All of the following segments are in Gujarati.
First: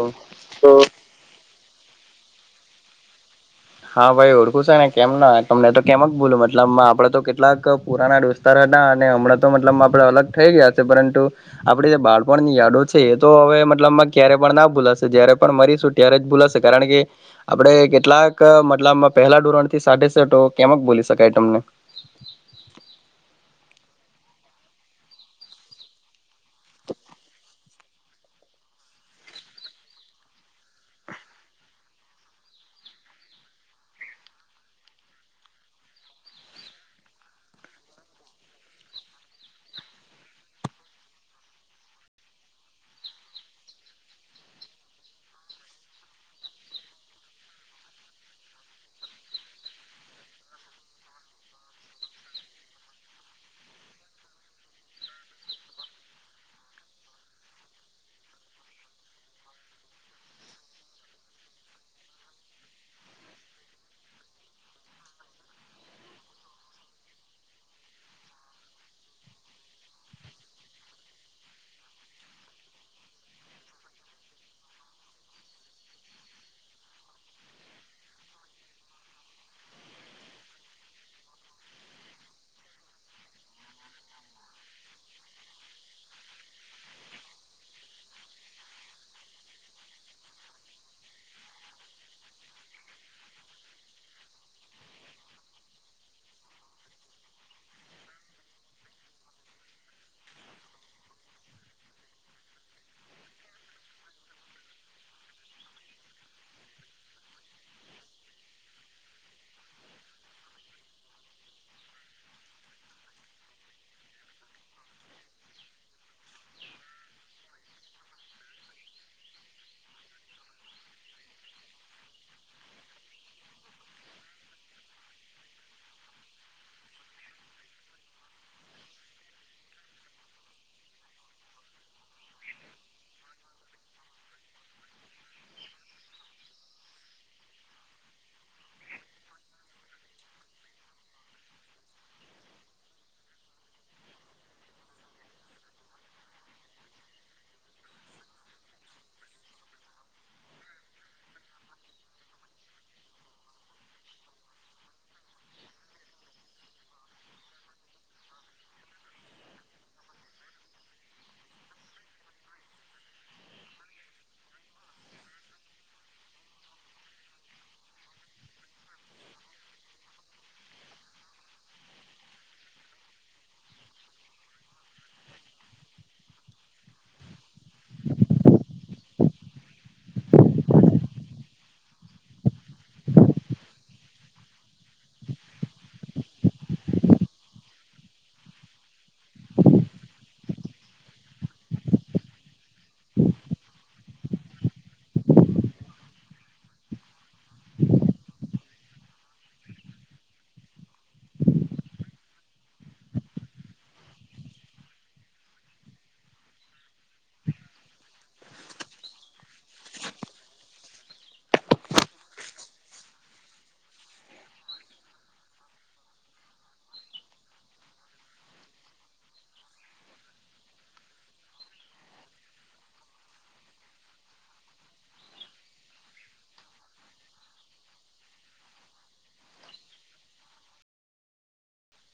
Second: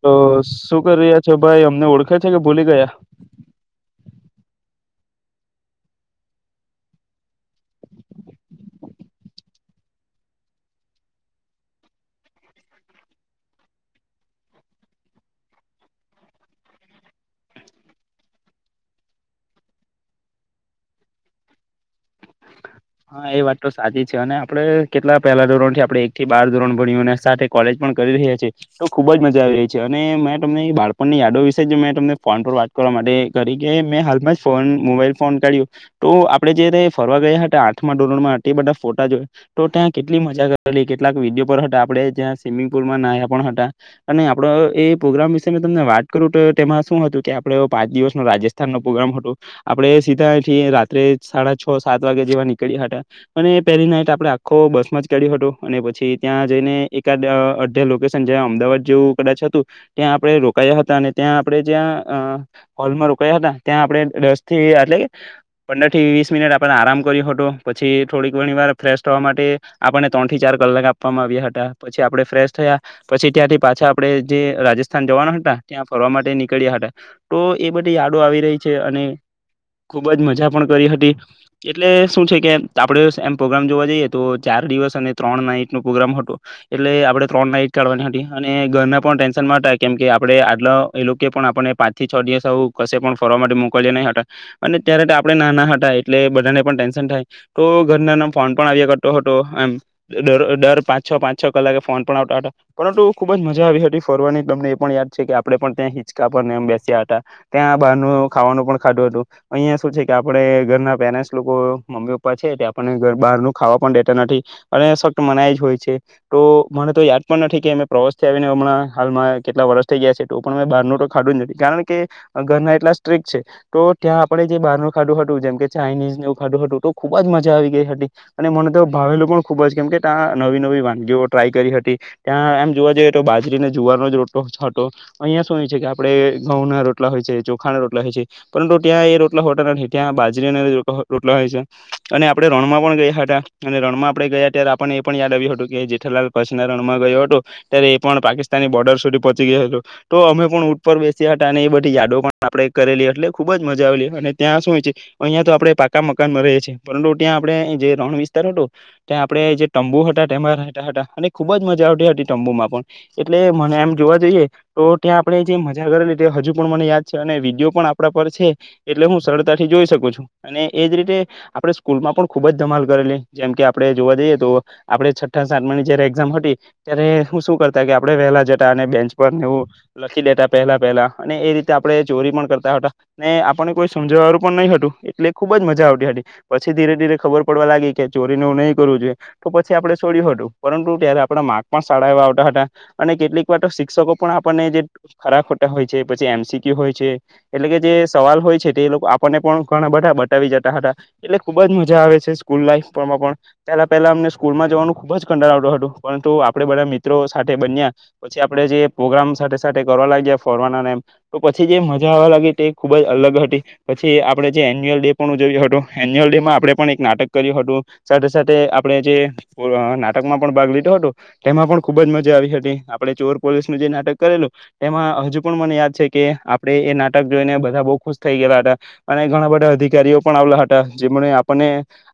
તો શું કરી રહ્યા છો ભાઈ અમને ઓળખે છે કે ભૂલી ગયા? હા, ભાઈ ઓળખું છે ને કેમ ના તમને તો કેમ જ બોલું મતલબ આપડે તો કેટલાક પુરાના દોસ્તાર ના ને હમણાં તો મતલબ આપડે અલગ થઈ ગયા છે પરંતુ આપડે જે બાળપણ ની યાદો છે એ તો હવે મતલબમાં ક્યારે પણ ના ભૂલાશે જયારે પણ મરીશું ત્યારે જ ભૂલાશે કારણ કે આપડે કેટલાક ક મતલબમાં પહેલા ધોરણ થી સાથેજ છે તો કેમઅક ભૂલી શકાય તમને. હા એ વાત તો સાચી છે અને આપડે કેટલા પહેલા ધોરણ થી આપડે એક થી બાર ધોરણ ભણ્યું સાથે કોલેજ પણ પણ કરી રહ્યા છે. તો ખુબ જ મજા આવી રહી છે અને મેં તમને બાળપણ ની યાદો વિશે મેં તમને ફોન વાત કર વા માટે કરી કે મેં હાલમાં ફોન મોબાઈલ ફોન કાઢ્યું તો આપડે જ્યારે ફરવા ગયા હતા આઠમાં ધોરણમાં એ બધા ફોટા જો તો ત્યાં કેટલી મજા કરેલી કેટલાક વિડીયો પર હતા આપડે જ્યાં સ્વિમિંગ પુલ પુલમાં નાયા પણ હતા અને આપડે એ પોગ્રામ વિશે વાત કરું તેમાં શું હતું કે આપડે ઓ પા પાંચ દિવસ નો રાજસ્થાન નો પ્રોગ્રામ હતો આપડે સીધાથી રાત્રે સાડા છ સાત વાગે જેવા ની કડિયા હતા અને પેલી નાઈટ આપડણે આખો બસ માં જ કર્યું હતું અને પછી ત્યાં જઈને એકાદ અહ અઢ લોકેશન જ્યાં અમદાવાદ જેવું કદાચ હતું ત્યાં આપડે રોકાયા હતા અને ત્યાં આપડે જ્યાં અહ હોલમાં રોકાયા હતા ત્યાં આપડે દસ થી આટલે કે પંદર થી વીસ મિનિટ આપડે આરામ કર્યો હતો. પછી થોડીક ઘણી વાર ફ્રેશ થવા માટે આપણને ત્રણ થી ચાર કલાક આપવામાં આવ્યા હતા પછી આપડે ફ્રેશ થયા પછી ત્યાંથી પાછા આપડડે જે રાજસ્થાન જવાના હતા ત્યાં ફરવા માટે નીકળ્યા હતા તો એ બધી યાદો આવી રહી છે અને ખુબ જ મજા પણ કરી હતી એટલે શું છે કે આપડે એમ પ્રોગ્રામ જોવા જઈએ તો ચાર દિવસ અને ત્રણ નાઈટ નો પ્રોગ્રામ હતો એટલે આપડે ત્ર ન નાઈટ કાઢવાની હતી અને ઘરના પણ ટેન્શન માં હતા કેમ કે આપડે આટલા એ લોકો પણ આપણને પાંચ થી છ દિવસ થવો કશે પણ ફરવા માટે મોકલ્યા નહી હતા અને ત્યારે આપડે ના ના હતા એટલે બધાને પણ ટેન્શન થાય તો ઘરનામ ફોન પણ આવ્યા કરતો હતો એમ દર પાંચ છ પાંચ છ કલાકે ફોન પણ આવતો તાતા પરંતુ ખુબ જ મજા આવી હતી ફરવાની તમને એ પણ યાદ છે કે આપને પણ ત્યાં હિચકા પર ને એમ બેસ્યા હતા ત્યાં બહારનું ખાવાનું પણ ખાધું હતું અહિયાં શું છે કે આપડે ઘરના પેરેન્ટ્સ લોકો મમ્મી પપ્પા પછી આપણને બહાર નુ ખાવા પણ દેતા નથી અને સક્ત મનાય જ હોય છે તો મને તો યાદ પણ નથી કે અમે પ્રવાસથી આવીને હમણા હાલમાં કેટલા વર્ષ થઈ ગયા છે એ તો પણ મે બહારનું તો ખાડું જ નથી કારણ કે ઘરના એટલા સ્ટ્રીક છે તો ત્યાં આપણે જે બહારનું ખાધુ હતું જેમ કે ચાાઈનીઝ ને એવું ખાધુ હતું તો ખૂબ જ મજા આવી ગઈ હતી અને મને તો ભાવેલું પણ ખૂબ જ કેમ કે ત્યાં નવી નવી વાનગીઓ ટ્રાય કરી હતી ત્યાં આમ જોવા જઈએ તો બાજરીને જુવારનો જ રોટલો અહિયાં શું એ છે કે આપડે ઘઉં ના રોટ રોટલા હોય છે ચોખા ના રોટલા હોય છે પરંતુ ત્યાં એ રોટલા હોતા નથી ત્યાં બાજરીના રોટલા હોય છે. અને આપણે રણમાં પણ ગયા હતા અને રણમાં આપણે ગયા ત્યારે આપને એ પણ યાદ આવ્યું હતું કે જેઠલાલ પચનાર રણમાં ગયો હતો ત્યારે એ પણ પાકિસ્તાની બોર્ડર સુધી પહોચી ગયો હતો તો અમે પણ ઊંટ ઉપર બેસ્યા હતા અને બધી યાડો પણ આપડે કરેલી એટલે ખુબ જ મજા આવેલી અને ત્યાં શું હોય છે અહિયા તો આપડે પાકા મકાનમાં રહેએ છીએ. પરંતુ ત્યાં આપણે જે રણ વિસ્તાર હતો ત્યાં આપડે જે તંબુ હતા એમા રહેતા હતા અને ખુબ જ મજા આવતી હતી તંબુમાં પણ એટલે મને એમ જોવા જઈએ તો ત્યાં આપણે જે મજા કરેલી હજુ પણ મને યાદ છે અને વિડીયો પણ આપણા પર છે એટલે હું સરળતાથી જોઈ શકું છું અને એજ રીતે આપડે સ્કૂલ માં પણ ખુબ જ ધમાલ કરેલી જેમ કે આપડે જોવા જઈએ તો આપડે છઠ્ઠા સાતમા ની જયારે એક્ઝામ હતી ત્યારે હું શું કરતા કે આપણે વેલા જતા અને બેંચ પર ને હું લખી દેતા પેહેલા પહેલા અને રીતે આપણે ચોરી પણ કરતા હતા ને આપણને કોઈ સમજવાળનું પણ નહી હતું એટલે ખુબ જ મજા આવતી હતી પછી ધીરે ધીરે ખબર પડવા લાગી કે ચોરીને હું નહીં કરવું જોઈએ તો પછી આપડે છોડ્યું હતું પરંતુ ત્યારે આપડા માર્ક્સ પણ સારા એવા આવતા હતા અને કેટલીક વાર તો શિક્ષકો પણ આપણને જે ખરા ખોટા હોય છે પછી એ સી કિયુ હોયે ચાર છે એટલે કે જે સવાલ હોય છે તે લોકો આપણને પણ ઘણા બધા બતાવી જતા હતા એટલે ખુબ જ મજા આવે છે સ્કૂલ લાઈફમાં પણ પહેલા પેલા અમને સ્કૂલમાં જવાનું ખુબ જ કંટાળો આવતો હતો પણ પરંતુ આપડે બધા મિત્રો સાથે બન્યા પછી આપડે જે પ્રોગ્રામ સાથે કરવા લાગયા ફરવાનામ તો પછી જે મજા આવવા લાગી તે ખુબ જ અલગ હતી પછી આપણે જે એન્યુઅલ ડે પણ ઉજવ્યો હતો એન્યુઅલ ડેમાં આપણેે પણ એક નાટક કર્યું હતું સાથે સાથે આપણે જે નાટકમાં પણ ભાગ લીધો લીધો હતો તેમાં પણ ખુબ જ મજા આવી હતી આપણે ચોર પોલીસનું જે નાટક કરેલું તેમાં હજુ પણ મને યાદ છે. કે આપડે એ નાટક જોઈને બધા બઉ ખુશ થઈ ગએલા હતા અને ઘણા બધા અધિકારીઓ પણ આવલા હતા. હતા. જેમણે આપણને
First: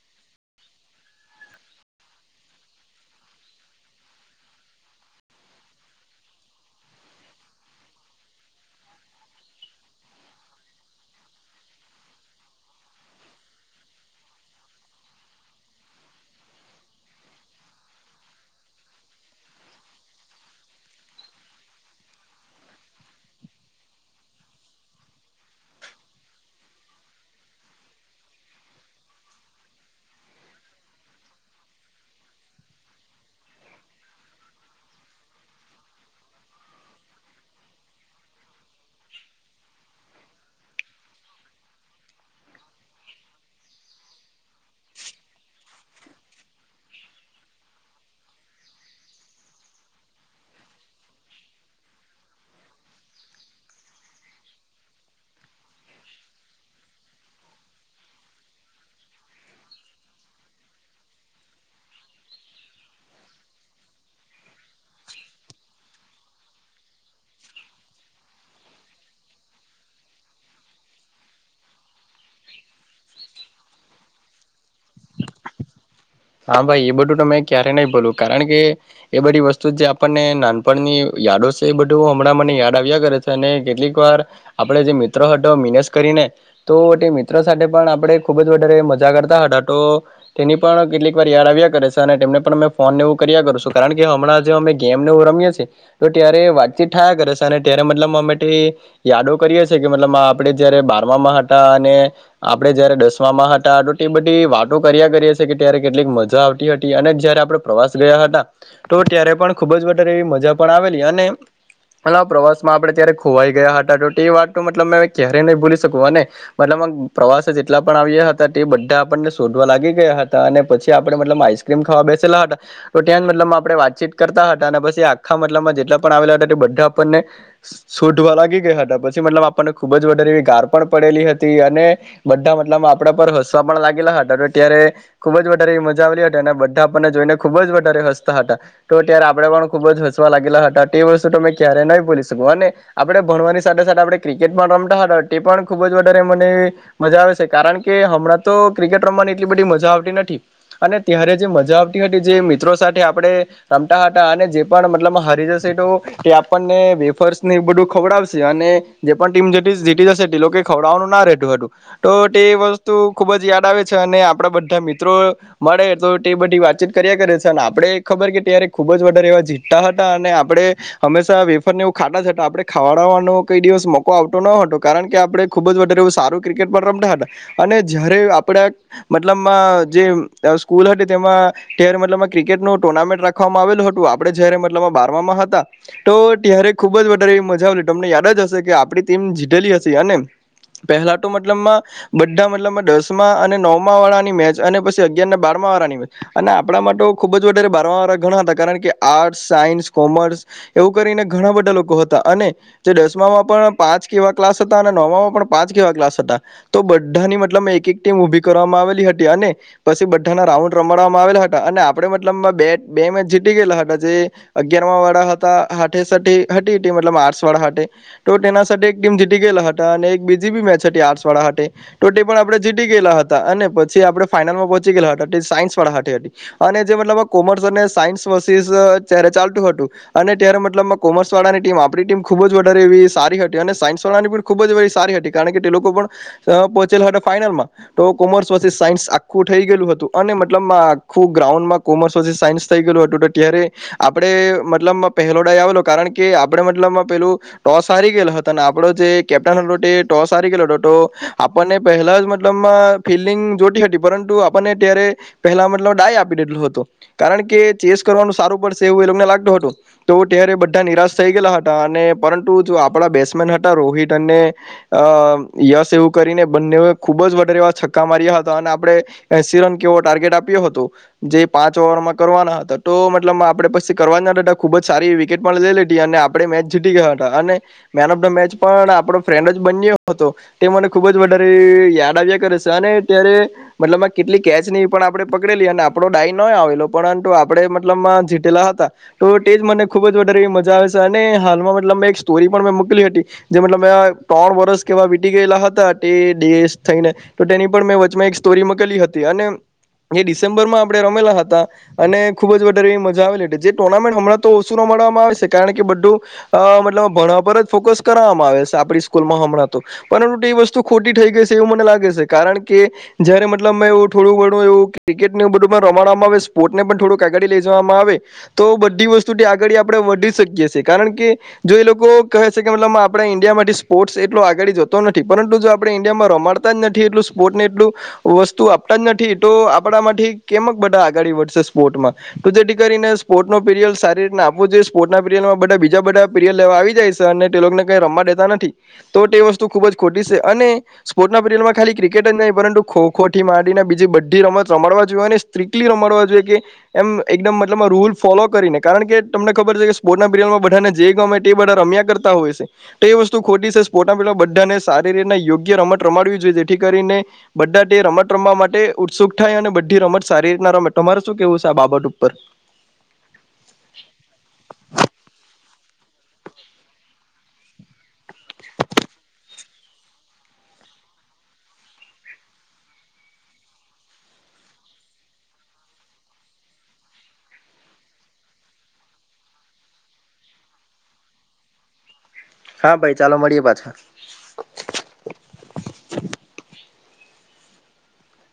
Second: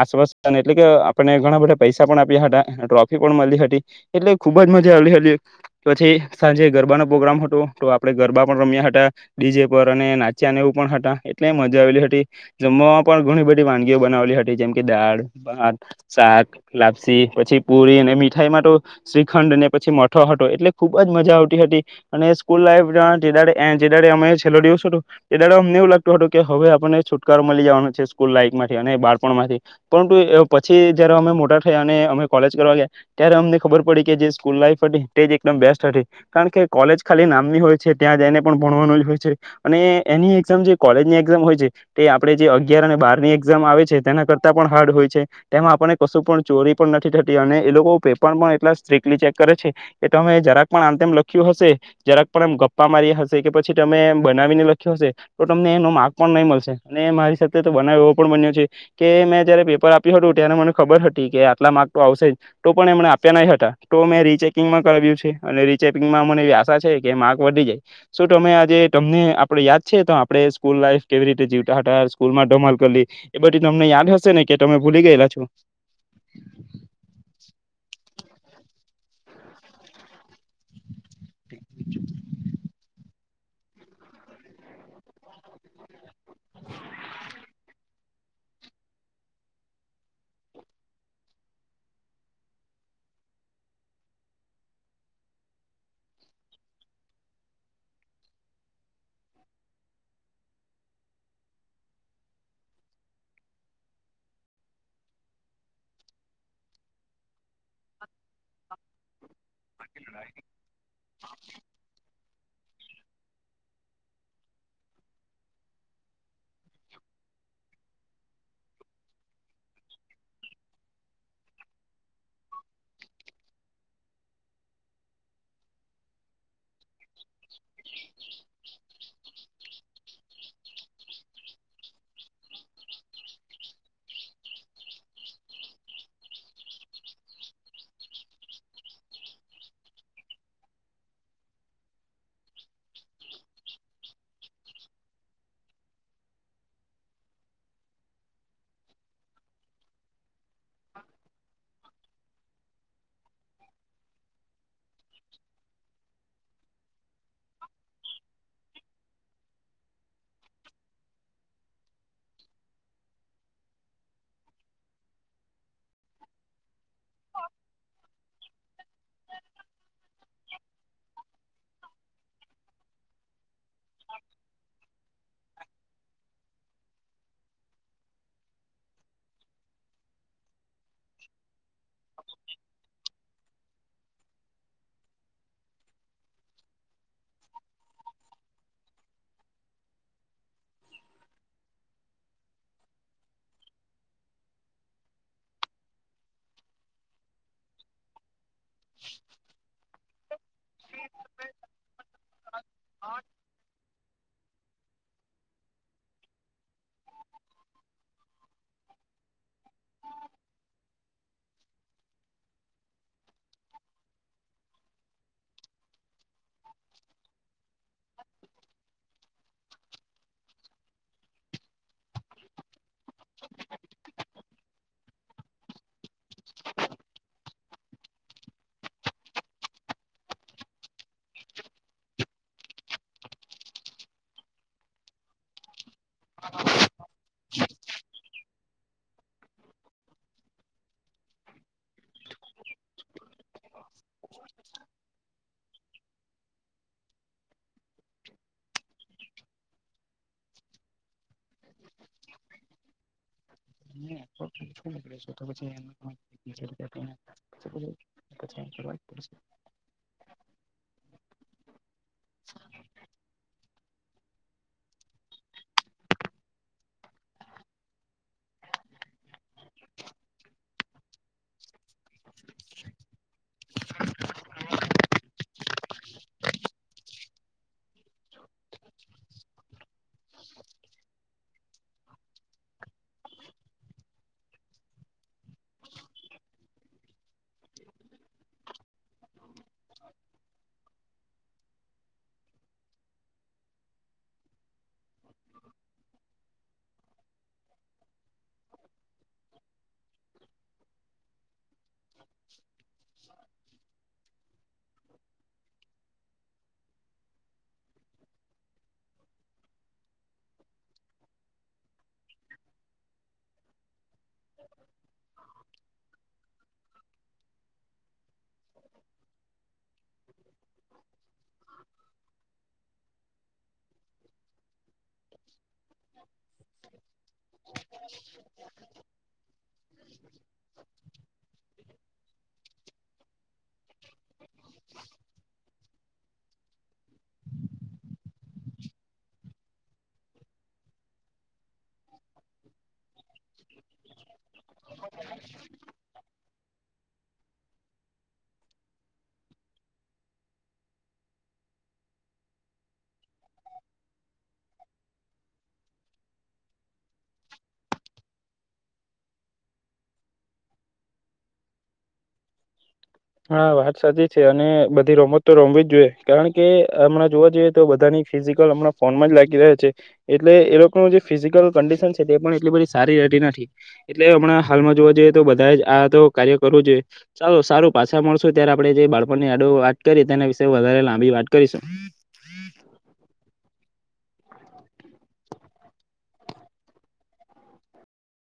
આશ્વાસન એટલે કે આપને ઘણા બધા પૈસા પણ આપ્યા હતા. ટ્રોફી પણ મળી હતી. એટલે ખુબ જ મજા આવેલી હતી. પછી સાંજે ગરબાનો પ્રોગ્રામ હતો. તો આપડે ગરબા પણ રમ્યા હતા ડીજે પર અને નાચ્યા એવું પણ હતા એટલે મજા આવેલી હતી. જમવા પણ ઘણી બધી વાનગીઓ બનાવેલી હતી જેમ કે દાળ, ભાત, શાક, લાપસી પછી પુરી. ને મીઠાઈમા તો શ્રીખંડ ને પછી મઠો હતો એટલે ખુબ જ મજા આવતી હતી અને સ્કૂલ લાઈફ અને જે દાડે એન્ડ જે દાડે અમે છેલું દિવસ હતું. તે દાડે અમને એવું લાગતું હતું કે હવે આપને છુટકારો મળી જવાનો. છે. સ્કૂલ લાઈકમાંથી અને બાળપણમાંથી પરંતુ પછી જયારે અમે મોટા થયા અને અમે કોલેજ કરવા ગયા. ત્યારે અમને ખબર પડી કે જે સ્કૂલ લાાઈફ હતી તે જ એકદમ બેસ્ટ હતી કારણ કે કોલેજ ખાલી નામની હોય છે. ત્યાં એને પણ ભણવાનું હોય છે અને એની એક્ઝામ જે કોલેજની એક્ઝામ હોય છે, તે આપે જે અગ અગિયાર અને બારની એક્ઝામ આવે છે તેના કરતા પણ હાર્ડ હોય છે, તેમાં આપણને કશું પણ ચોરી પણ નથી થતી અને એ લોકો પેપર પણ એટલા સ્ટ્રક્ટલી ચેક કરે છે. કે તમે જરાક પણ આમ તેમ લખ્યું હશે જરાક પણ આમ ગપ ગપ્પા મારી હશે કે પછી તમે બનાવીને લખ્યો હશે તો તમને એનો માર્ગ પણ નહી મળશે અને મારી સાથે સાથે બનાવ એવો પણ બન્યો છે કે મેં જયારે પેપર આપ્યું હતું, ત્યારે મને ખબર હતી કે આટલા માર્ક તો આવશે જ. તો પણ એમણે આપ્યા નહી હતા. તો મેં રીચેકિંગમાં કર્યું છે. અને રીચેકિંગમાં મને એવી આશા છે કે માર્ક વધ વધી જાય. શું તમને આજે તમને આપડે યાદ છે તો આપણે સ્કૂલ લાઈફ કેવી રીતે જીવતા હતા. સ્કૂલમાં ધમાલ કરલી એ બધી તમને યાદ હશે ને કે તમે ભૂલી ગયેલા છો? હા ભાઈ એ બધું તમે ક્યારે નહી ભૂલું કારણ કે એ બધી વસ્તુ જે આપણને નાનપણની યાદો છે એ બધું હમણાં મને યાદ આવ્યા. આવ્યા કરે છે. અને કેટલીક વાર આપણે જે મિત્રો હતો મિનેસ કરીને તો તે મિત્રો સાથે પણ આપણે ખુબ વધારે મજા કરતા હતા, તો તેની પણ કેટલીક કોઈક યાદ આવ્યા કરે છે અને તેમને પણ અમે ફોન ને એવું કર્યા કરું છું, કારણ કે હમણાં જે અમે ગેમ ને એવું રમીયે છે ત્યારે વાતચીત થાયા કરે છે, અને ત્યારે મતલબ અમે યાદો કરીએ કે મતલબ આપે જયારે બાર મા હતા ને આપણે જયારે દસમા હતા તો તે બધી વાતો કર્યા કરીએ છીએ કે ત્યારે કેટલીક મજા આવતી હતી અને જયારે આપડે પ્રવાસ ગયા હતા તો ત્યારે પણ ખુબ જ વધારે એવી મજા પણ આવેલી અને પેલા પ્રવાસ માં આપણે ત્યારે ખોવાઈ ગયા હતા. તો તે વાત મતલબ મે ક્યારે નહી ભૂલી શકું અને મતલબમાં પ્રવાસ જેટલા પણ આવ્યા હતા તે બધા આપણને શોધવા લાગી ગયા હતા. અને પછી આપડે મતલબમાં આઈસક્રીમ ખાવા બેસેલા હતા. તો ત્યાં જ મતલબમાં આપણે વા વાતચીત કરતા હતા અને બસ એ આખા મતલબમાં જેટલા પણ આવેલા હતા એ બધા આપણને શોધવા લાગી ગયા હતા. પછી મતલબમાં આપણને ખુબ જ વધારે એવી ગાર પણ પડેલી હતી. અને બધા મતલબમાં આપડા પર હસવા પણ લાગ થાકેલા હતા તો તૈયારે ખુબ જ વધારે એવી મજા આવેલી હતી અને બધા આપણને જોઈને ખુબ જ વધારે હસતા હતા. તો ત્યારે આપળે પણ ખુબ જ હસવા લાગેલા હતા તે વસ્તુ તમે ક્યારે નહી ભુલી શકો અને આપણે ભણવાની સાથે સાથે આપણે ક્રિકેટ પણ રમતા હતા. તે પણ ખુબ જ વધારે મને મજા આવે છે. કારણ કે, હમણાં તો ક્રિકેટ રમવાની એટલી બધી મજા આવ ત જે મજા આવતી હતી જે મિત્રો સાથે આપણે રમતા હતા. અને જે પડ આપણ ન્ય વેફર્ ન્ય ખવડા યુસે અને એ પન. ખવડવાનું ના રહેતું હતું તો તે વસ્તુ ખુબ જ યાદ આવે છે, અને આપડા બધા મિત્ર. મળે તો તે બધી વાતચીત કર્યા કરે છે અને આપડે ખબર કે ત્યારે ખુબ જ વધારે એવા જીતતા હતા. અને આપડણે હંમેશા વેફર ને એવું ખાટા છેતા આપણે ખાવાડવાનું. કઈ દિવસ મોકો આવતો ન હતો કારણ કે. આપણે ખુબ જ વધારે સારું ક્રિકેટ પર રમતા હતા. અને જયારે આપડા મતલબમાં જે સ્કૂલ હતી તેમાં ત્યારે મતલબ ક્રિકેટ ન ટુર્નામેન્ટ રાખવામાં આવેલ હતું, આપડે જ્યારે મતલબ. બાર તો ત્યારે ખુબ જ વધારેવી મજા આવે તમને યાદ જ હશે કે આપડી ટીમ જીતેલી હશે. અને પહેલા તો મતલબમાં બધા મતલબમાં દસમા અને નવમાં વાળાની મેચ. અને પછી અગિયારને બારમા વાળાની હોય અને આપણા માતો ખુબ જ વધારે બાર વાા ઘણા હતા કારણ કે આર્ટસ સાયન્સ કોમર્સ એવું કરીને ઘણા બધા લોકો હતા. અને જે દસમામાં પણ પાંચ કેવા ક્લાસ હતા અને નોમાં પણ પાંચ કેવા ક્લાસ હતા તો બધાની મતલબ એક એક ટીમ ઉઊભી કરવામાં આવેલી હતી. અને પછી બધાના રાઉન્ડ રમાડવામાં આવેલા હતા અને આપડે મતલબ બે બે મેચ જીતી ગયેલા હતા. જે અગિયાર વાડાા હતા હાથે સાથે હતી ટ મતલબ આર્સ વાળા હાઠ તો તેના એક ટીમ જીતી ગયે. હતા ને એક બીજી બી મેચ હતી આર્ટ્સવાળ હાતે પણ તે પણ આપણે જીતી ગેલા હતા અને પછી આપણે ફાઈનલમાં પોચી ગેલા હતા તે સાયન્સવાળા હાતે હતી અને જે મતલબ કોમર્સ અને સાયન્સ વરર્સીઝ અ ચાલતું હતું અને ત્યારે મતલબમાં કોમર્સ વાળાની ટીમ, આપરી ટીમ ખૂબ જ વધારે એવી સારી હતી અને સાયન્સ વાળાની ખૂબ જ એવી સારી હતી કારણ કે તે લોકો પણ પહોચેલા હતાં ફાઈનલમાં તો કોમર્સ વરર્સીસ સાયન્સ આ ખું થેય ગેલુ હતુ અને મતલબમાં આખુ ગ્રાઉન્ડમાં કોમર્સ વરર્સીસ સાયન્સ થઈ ગેલું હતું તો ત્યારે આપરે મતલબમાં પેહલો ડાય આવેલો કારણ કે આપડે મતલબમાં પેલું ટોસ હારી ગેલા હતાં ને આપડો જે કેપ્ટન હતો તે ટોસ હારી ગેલો હતો તો આપણને પહેલા જ મતલબ ફિલ્ડીંગ જો હતી પરંતુ આપને ત્યારે પહેલાં મતલ ડાય આપી દીધલું હતો કારણ કે ચેસ કરવાનું સારું એવું એ લોકને લાગતું હતું તો ત્યારે બધાં નિરાશ થઈ ગેલાં હતાં અને પરંતુ જો આપડા બેટ્સમેન હતાં રોહિત અને અ યશ એવું કરીને બંનેવે ખૂબ જ વઘારે એવા છક્કા માર્યા હતાં અને આપ આપરે એશી રન કેવો ટાર્ગેટ આપ્યો હતો જે પાંચ ઓવરમાં કરવાનાં હતાં તો મતલબમાં આપડે પ કરવાનાં હતાં તો ખૂબ જ સારી વિકેટ પણ લઈ લીઘી અને આપડે મેચ જીતી ગયાં હતાં અને મેન ઓફ ધ મેચ પણ આપડો ફ્રેન્ડ જ બન્યો હતો તે મને ખૂબ જ વધારે યાદ આવ્યા કરે છે અને ત્યારે મતલબમાં કેટલી કેચ નય પણ આપણે પકડેલી અને આપડો ડાય નય આવેલો પરંતુ આપડે મતલબમાં જીતેલાં હતાં. તો તેજ મને ખૂબ જ વધારે મજા આવે છે અને હાલમાં મતલબ મેં એક સ્ટોરી પણ મે મોકલી હતી જે મતલબ મેઆં ત્રણ વર્ષ કેવા વીતી ગેલા હતા તે દેશ થઈને તો તેની પણ મેં વચમાં એક સ્ટોરી મૂકેલી હતી અને એ ડિસેમ્બરમાં આપણેે રમેલા હતાં અને ખૂબ જ વધારે એવી મજા આવેલી જે ટુર્નામેન્ટ હમણાં તો ઓછું રમ રમારશે કારણ કે બધું અ મતલબ ભણવા પર જ ફોકસ કરાવામાં આવે છે આપરી સ્કૂલમાં હમણાં તો. પરંતુ તે વસ્તુ ખોટી થઈ ગઈ છે એવું મને લાગે છે કારણ કે જયારે મતલબમાં એવું થોડું ઘણું એવું ક્રિકેટ એ બધું પણ રમાડવામાં આવે સ્પોર્ટસને પણ થોડું ક આગાડી લઈ જવામાં આવે તો બધી વસ્તુથી આગળી આપરે વધી શકીએ છે કારણ કે જો એલોકો કહે છે કે મતલબ આપ આપરા ઇન્ડિયામાંથી સ્પોર્ટ્સ એટલો આગળી જતો નથી પરંતુ જો આપણે ઇન્ડિયામાં રમાડતાં જ નથી એટલું સ્પોર્ટને એટલું વસ્તુ આપતાં જ નથી તો આપડા માંથી કેમક બધાં આગાળી વધશે સ્પોર્ટમાં તો જેથી કરીને સ્પોર્ટ્નો પીરિયલ સારી રીતનાં આપવો જોઈએ સ્પોર્ટ્નાં પીરિયલમાં બધાં બીજા બ પીરિયલ લેવા આવી જાય છે અને તે લોકને કઈ રમવાં દેતા નથી તો તે વસ્તુ ખૂબ જ ખોટી છે અને સ્પોર્ટના પીરિયલમાં ખાલી ક્રિકેટ જ નય પરંતુ ખોખોથી માંડીને બીજી બધી રમત રમડવા જોએને સ્ત્રીકલી રમડવા જોઈએ કે એમ એકદમ મતલબમાં રૂલ ફોલો કરીને કારણ કે તમને ખબર છેકે સ્પોર્ટનાં પીરયલમાં બધાને જે ગમે તે બધાં રમ્યાં કરતા હોય છે. તે વસ્તુ ખોટી છે સ્પોર્ટના પીરિયલ બધાંને સારી રીતનાં યોગ્ય રમત રમાડવી જોઈએ જેથી કરીને બધાં તે રમત રમવા માટે ઉત્સુક થાય અને બધી રમત સારી રીતનાં રમે, તમારે શું કેવું છે આ બાબત ઉપર? [inaudible] હા, વાત સાચી છે અને બધી રમત તો રમવી જ જોઈએ કારણ કે હમણાં જોવા જઈએ તો બધાંની ફિઝિકલ અમણાં ફોનમાં જ લાગી રહે છે. એટલે એ લોકનું જે ફિઝિકલ કન્ડીશન છે તે પણ એટલી બધી સારી રેહતી નથી એટલે હમણાં હાલ તેમાં જોવા જઈએ તો બધાયજ આ તો કાર્ય કરવું જોઈએ ચાલો સારું પાસા મળશું ત્યારે આપરે જે બાળપણની યાદો વાત કરી તેના વિશે વધારે લાંબી વાત કરીશું. હા ભાઈ ચાલો મળીએ પાછા.